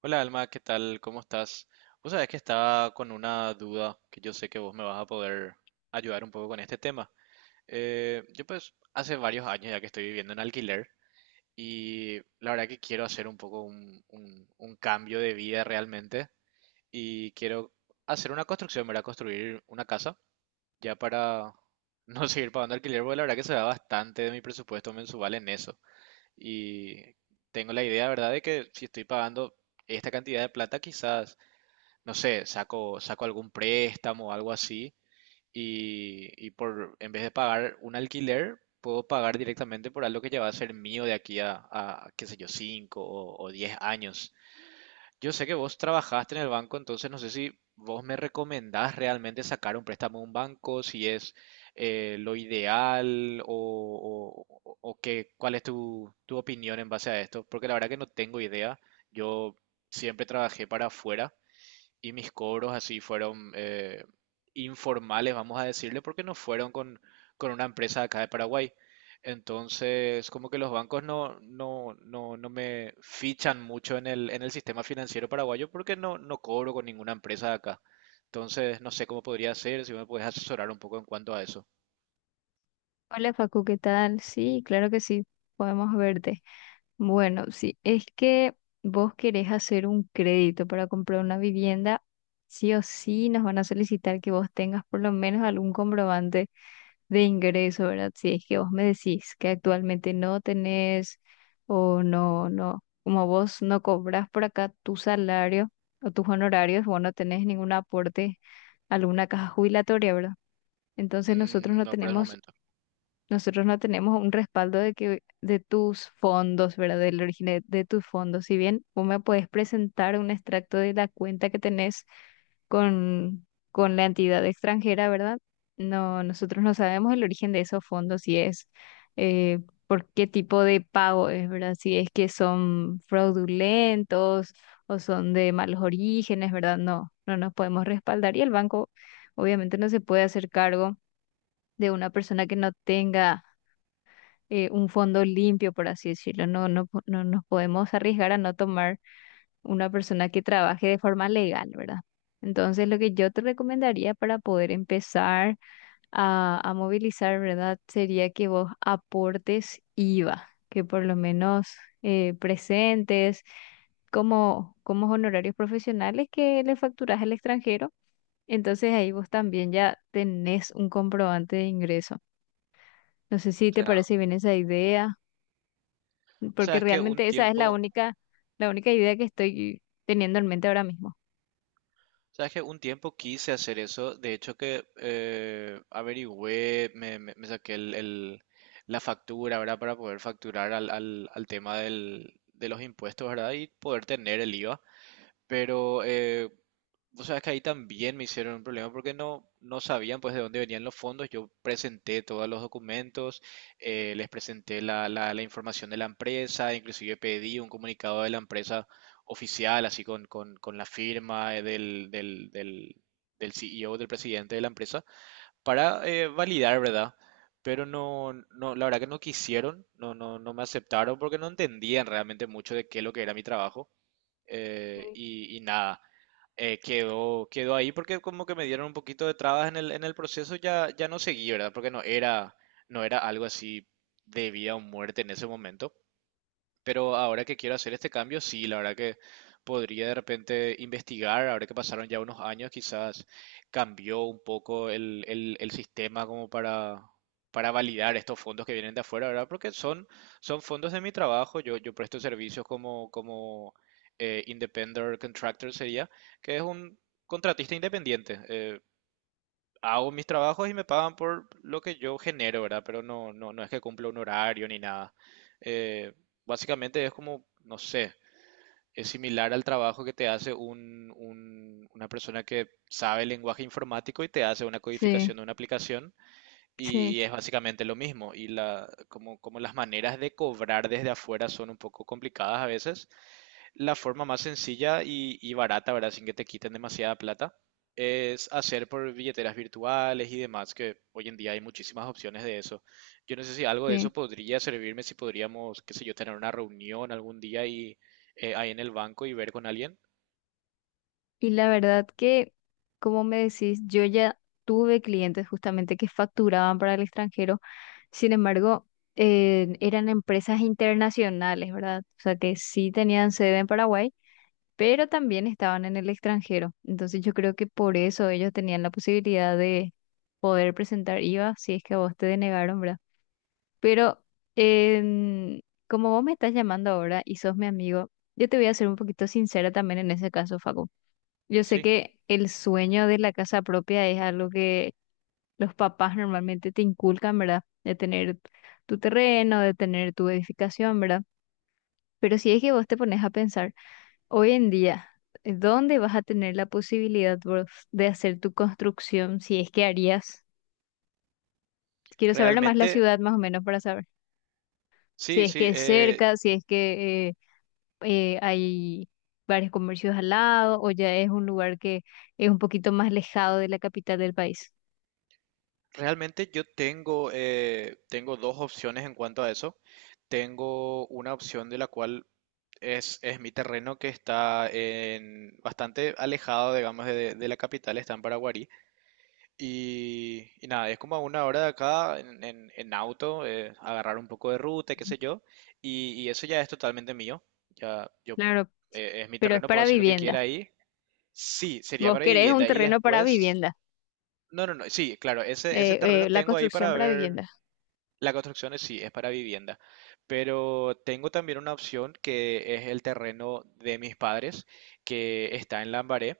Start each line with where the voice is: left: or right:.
right: Hola Alma, ¿qué tal? ¿Cómo estás? Vos sabés que estaba con una duda que yo sé que vos me vas a poder ayudar un poco con este tema. Yo pues hace varios años ya que estoy viviendo en alquiler y la verdad que quiero hacer un poco un cambio de vida realmente y quiero hacer una construcción, ¿verdad? Construir una casa ya para no seguir pagando alquiler, porque la verdad que se va bastante de mi presupuesto mensual en eso. Y tengo la idea, ¿verdad? De que si estoy pagando esta cantidad de plata, quizás no sé, saco algún préstamo o algo así y, en vez de pagar un alquiler, puedo pagar directamente por algo que ya va a ser mío de aquí a qué sé yo, 5 o 10 años. Yo sé que vos trabajaste en el banco, entonces no sé si vos me recomendás realmente sacar un préstamo a un banco, si es lo ideal o qué, cuál es tu, tu opinión en base a esto, porque la verdad que no tengo idea. Yo siempre trabajé para afuera y mis cobros así fueron informales, vamos a decirle, porque no fueron con una empresa de acá de Paraguay. Entonces, como que los bancos no me fichan mucho en en el sistema financiero paraguayo porque no, no cobro con ninguna empresa de acá. Entonces, no sé cómo podría ser, si me puedes asesorar un poco en cuanto a eso.
left: Hola Facu, ¿qué tal? Sí, claro que sí, podemos verte. Bueno, sí, es que vos querés hacer un crédito para comprar una vivienda, sí o sí nos van a solicitar que vos tengas por lo menos algún comprobante de ingreso, ¿verdad? Si es que vos me decís que actualmente no tenés o no, no, como vos no cobras por acá tu salario o tus honorarios, vos no tenés ningún aporte a alguna caja jubilatoria, ¿verdad? Entonces nosotros
right: Mm,
left: no
right: no, por el
left: tenemos
right: momento.
left: nosotros no tenemos un respaldo de que de tus fondos, ¿verdad? Del origen de tus fondos. Si bien vos me puedes presentar un extracto de la cuenta que tenés con, con la entidad extranjera, ¿verdad? No, nosotros no sabemos el origen de esos fondos, si es eh, por qué tipo de pago es, ¿verdad? Si es que son fraudulentos o son de malos orígenes, ¿verdad? No, no nos podemos respaldar y el banco obviamente no se puede hacer cargo de una persona que no tenga un fondo limpio, por así decirlo. No, no, no nos podemos arriesgar a no tomar una persona que trabaje de forma legal, ¿verdad? Entonces, lo que yo te recomendaría para poder empezar a movilizar, ¿verdad? Sería que vos aportes IVA, que por lo menos presentes como, como honorarios profesionales que le facturas al extranjero. Entonces ahí vos también ya tenés un comprobante de ingreso. No sé si te
right: Ya.
left: parece bien esa idea.
right: O sea,
left: Porque
right: es que un
left: realmente esa es
right: tiempo.
left: la única idea que estoy teniendo en mente ahora mismo.
right: Sabes que un tiempo quise hacer eso, de hecho que averigüé, me saqué la factura, ¿verdad? Para poder facturar al tema de los impuestos, ¿verdad? Y poder tener el IVA. Pero o sea, es que ahí también me hicieron un problema porque no, no sabían pues de dónde venían los fondos. Yo presenté todos los documentos, les presenté la información de la empresa, inclusive pedí un comunicado de la empresa oficial, así con la firma del CEO, del presidente de la empresa, para validar, ¿verdad? Pero no, no, la verdad que no quisieron, no me aceptaron porque no entendían realmente mucho de qué es lo que era mi trabajo
left: Sí.
right: y nada, quedó ahí porque como que me dieron un poquito de trabas en en el proceso, ya no seguí, ¿verdad? Porque no era, no era algo así de vida o muerte en ese momento. Pero ahora que quiero hacer este cambio, sí, la verdad que podría de repente investigar, ahora que pasaron ya unos años, quizás cambió un poco el sistema como para validar estos fondos que vienen de afuera, ¿verdad? Porque son, son fondos de mi trabajo, yo presto servicios como independent contractor sería, que es un contratista independiente. Hago mis trabajos y me pagan por lo que yo genero, ¿verdad? Pero no es que cumpla un horario ni nada. Eh, Básicamente es como, no sé, es similar al trabajo que te hace una persona que sabe el lenguaje informático y te hace una
left: Sí,
right: codificación de una aplicación y
left: sí,
right: es básicamente lo mismo. Y la, como, como las maneras de cobrar desde afuera son un poco complicadas a veces la forma más sencilla y barata, ¿verdad? Sin que te quiten demasiada plata, es hacer por billeteras virtuales y demás, que hoy en día hay muchísimas opciones de eso. Yo no sé si algo de
left: sí.
right: eso podría servirme, si podríamos, qué sé yo, tener una reunión algún día y ahí en el banco y ver con alguien.
left: Y la verdad que, como me decís, yo ya tuve clientes justamente que facturaban para el extranjero, sin embargo, eran empresas internacionales, ¿verdad? O sea, que sí tenían sede en Paraguay, pero también estaban en el extranjero. Entonces yo creo que por eso ellos tenían la posibilidad de poder presentar IVA si es que a vos te denegaron, ¿verdad? Pero em, como vos me estás llamando ahora y sos mi amigo, yo te voy a ser un poquito sincera también en ese caso, Facu. Yo sé
right: Sí,
left: que el sueño de la casa propia es algo que los papás normalmente te inculcan, ¿verdad? De tener tu terreno, de tener tu edificación, ¿verdad? Pero si es que vos te pones a pensar, hoy en día, ¿dónde vas a tener la posibilidad vos de hacer tu construcción si es que harías? Quiero saber nomás la
right: realmente,
left: ciudad más o menos para saber. Si
right: sí,
left: es que
right: sí,
left: es cerca, si es que... hay varios comercios al lado o ya es un lugar que es un poquito más alejado de la capital del país.
right: realmente yo tengo, tengo dos opciones en cuanto a eso. Tengo una opción de la cual es mi terreno que está en, bastante alejado, digamos, de la capital, está en Paraguarí. Y nada, es como a una hora de acá en, en auto, agarrar un poco de ruta, y qué sé yo. Y eso ya es totalmente mío. Ya yo,
left: Claro,
right: es mi
left: pero es
right: terreno, puedo
left: para
right: hacer lo que quiera
left: vivienda.
right: ahí. Sí, sería
left: Vos
right: para
left: querés un
right: vivienda. Y
left: terreno para
right: después,
left: vivienda,
right: no, no, no, sí, claro, ese terreno
left: la
right: tengo ahí
left: construcción
right: para
left: para
right: ver,
left: vivienda.
right: la construcción es- sí es para vivienda, pero tengo también una opción que es el terreno de mis padres que está en Lambaré.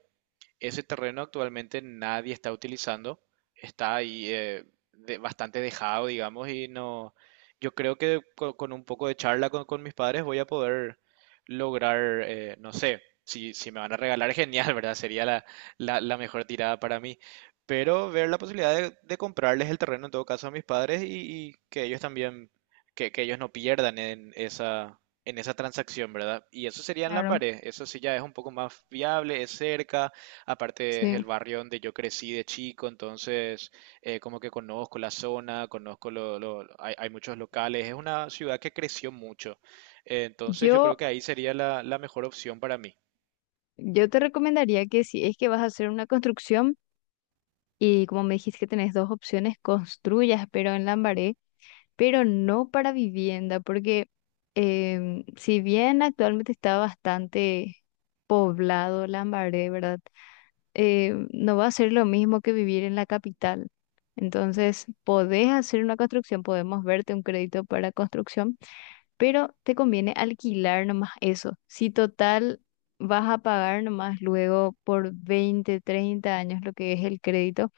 right: Ese terreno actualmente nadie está utilizando, está ahí de- bastante dejado, digamos, y no, yo creo que co- con, un poco de charla con mis padres voy a poder lograr, no sé, si, si me van a regalar, genial, ¿verdad? Sería la mejor tirada para mí, pero ver la posibilidad de comprarles el terreno en todo caso a mis padres y que ellos también, que ellos no pierdan en esa transacción, ¿verdad? Y eso sería en
left: Claro,
right: Lambaré, eso sí ya es un poco más viable, es cerca. Aparte es el
left: sí.
right: barrio donde yo crecí de chico, entonces como que conozco la zona, conozco hay, hay muchos locales, es una ciudad que creció mucho. Entonces yo creo
left: Yo,
right: que ahí sería la mejor opción para mí.
left: yo te recomendaría que si es que vas a hacer una construcción y como me dijiste que tenés dos opciones, construyas, pero en Lambaré, pero no para vivienda, porque si bien actualmente está bastante poblado Lambaré, ¿verdad? No va a ser lo mismo que vivir en la capital. Entonces, podés hacer una construcción, podemos verte un crédito para construcción, pero te conviene alquilar nomás eso. Si total vas a pagar nomás luego por 20 30 años lo que es el crédito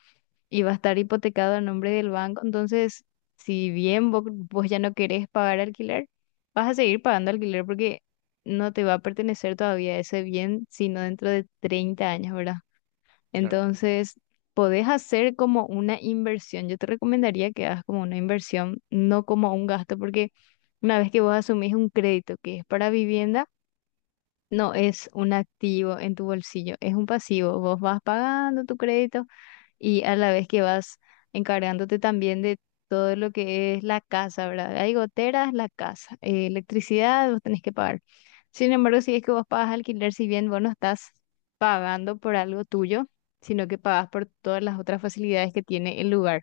left: y va a estar hipotecado a nombre del banco. Entonces, si bien vos, ya no querés pagar alquiler, vas a seguir pagando alquiler porque no te va a pertenecer todavía ese bien, sino dentro de 30 años, ¿verdad?
right: Claro,
left: Entonces, podés hacer como una inversión. Yo te recomendaría que hagas como una inversión, no como un gasto, porque una vez que vos asumís un crédito que es para vivienda, no es un activo en tu bolsillo, es un pasivo. Vos vas pagando tu crédito y a la vez que vas encargándote también de todo lo que es la casa, ¿verdad? Hay goteras, la casa, electricidad, vos tenés que pagar. Sin embargo, si es que vos pagas alquiler, si bien vos no estás pagando por algo tuyo, sino que pagas por todas las otras facilidades que tiene el lugar.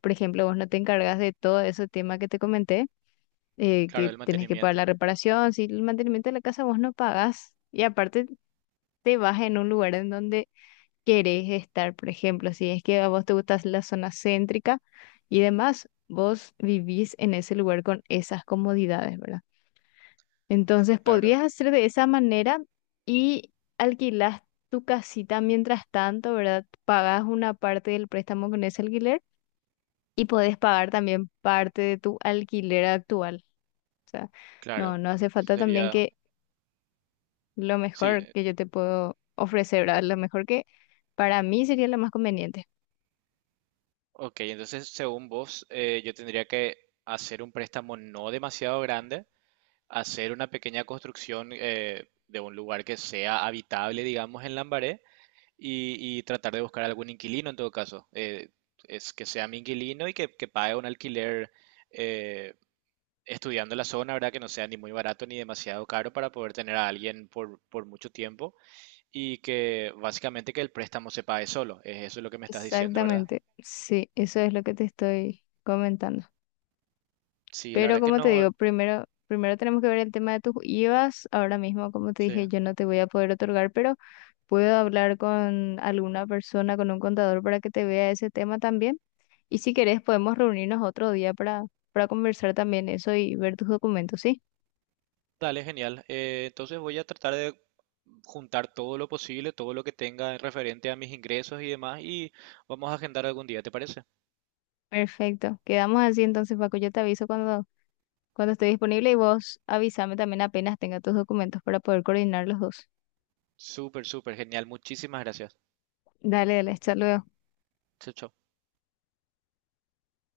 left: Por ejemplo, vos no te encargas de todo ese tema que te comenté, que
right: claro, el
left: tenés que pagar
right: mantenimiento.
left: la reparación, si el mantenimiento de la casa vos no pagás. Y aparte te vas en un lugar en donde querés estar, por ejemplo, si es que a vos te gusta la zona céntrica y demás, vos vivís en ese lugar con esas comodidades, ¿verdad? Entonces
right: Claro,
left: podrías hacer de esa manera y alquilás tu casita mientras tanto, ¿verdad? Pagás una parte del préstamo con ese alquiler y podés pagar también parte de tu alquiler actual. O sea,
right: claro,
left: no, no hace
right: eso
left: falta también
right: sería...
left: que lo
right: Sí,
left: mejor que yo te puedo ofrecer, ¿verdad? Lo mejor que para mí sería lo más conveniente.
right: ok, entonces según vos, yo tendría que hacer un préstamo no demasiado grande, hacer una pequeña construcción de un lugar que sea habitable, digamos, en Lambaré. Y tratar de buscar algún inquilino en todo caso. Es que sea mi inquilino y que pague un alquiler eh, estudiando la zona, ¿verdad? Que no sea ni muy barato ni demasiado caro para poder tener a alguien por mucho tiempo y que básicamente que el préstamo se pague solo. Es eso es lo que me estás diciendo, ¿verdad?
left: Exactamente, sí, eso es lo que te estoy comentando.
right: Sí, la
left: Pero
right: verdad que
left: como te
right: no.
left: digo, primero, primero tenemos que ver el tema de tus IVAs. Ahora mismo, como te
right: Sí.
left: dije, yo no te voy a poder otorgar, pero puedo hablar con alguna persona, con un contador para que te vea ese tema también. Y si querés, podemos reunirnos otro día para conversar también eso y ver tus documentos, ¿sí?
right: Dale, genial. Entonces voy a tratar de juntar todo lo posible, todo lo que tenga referente a mis ingresos y demás y vamos a agendar algún día, ¿te parece?
left: Perfecto. Quedamos así entonces, Paco. Yo te aviso cuando, cuando esté disponible y vos avísame también apenas tenga tus documentos para poder coordinar los dos.
right: Súper, súper genial. Muchísimas gracias.
left: Dale, dale, hasta luego.
right: Chau, chau.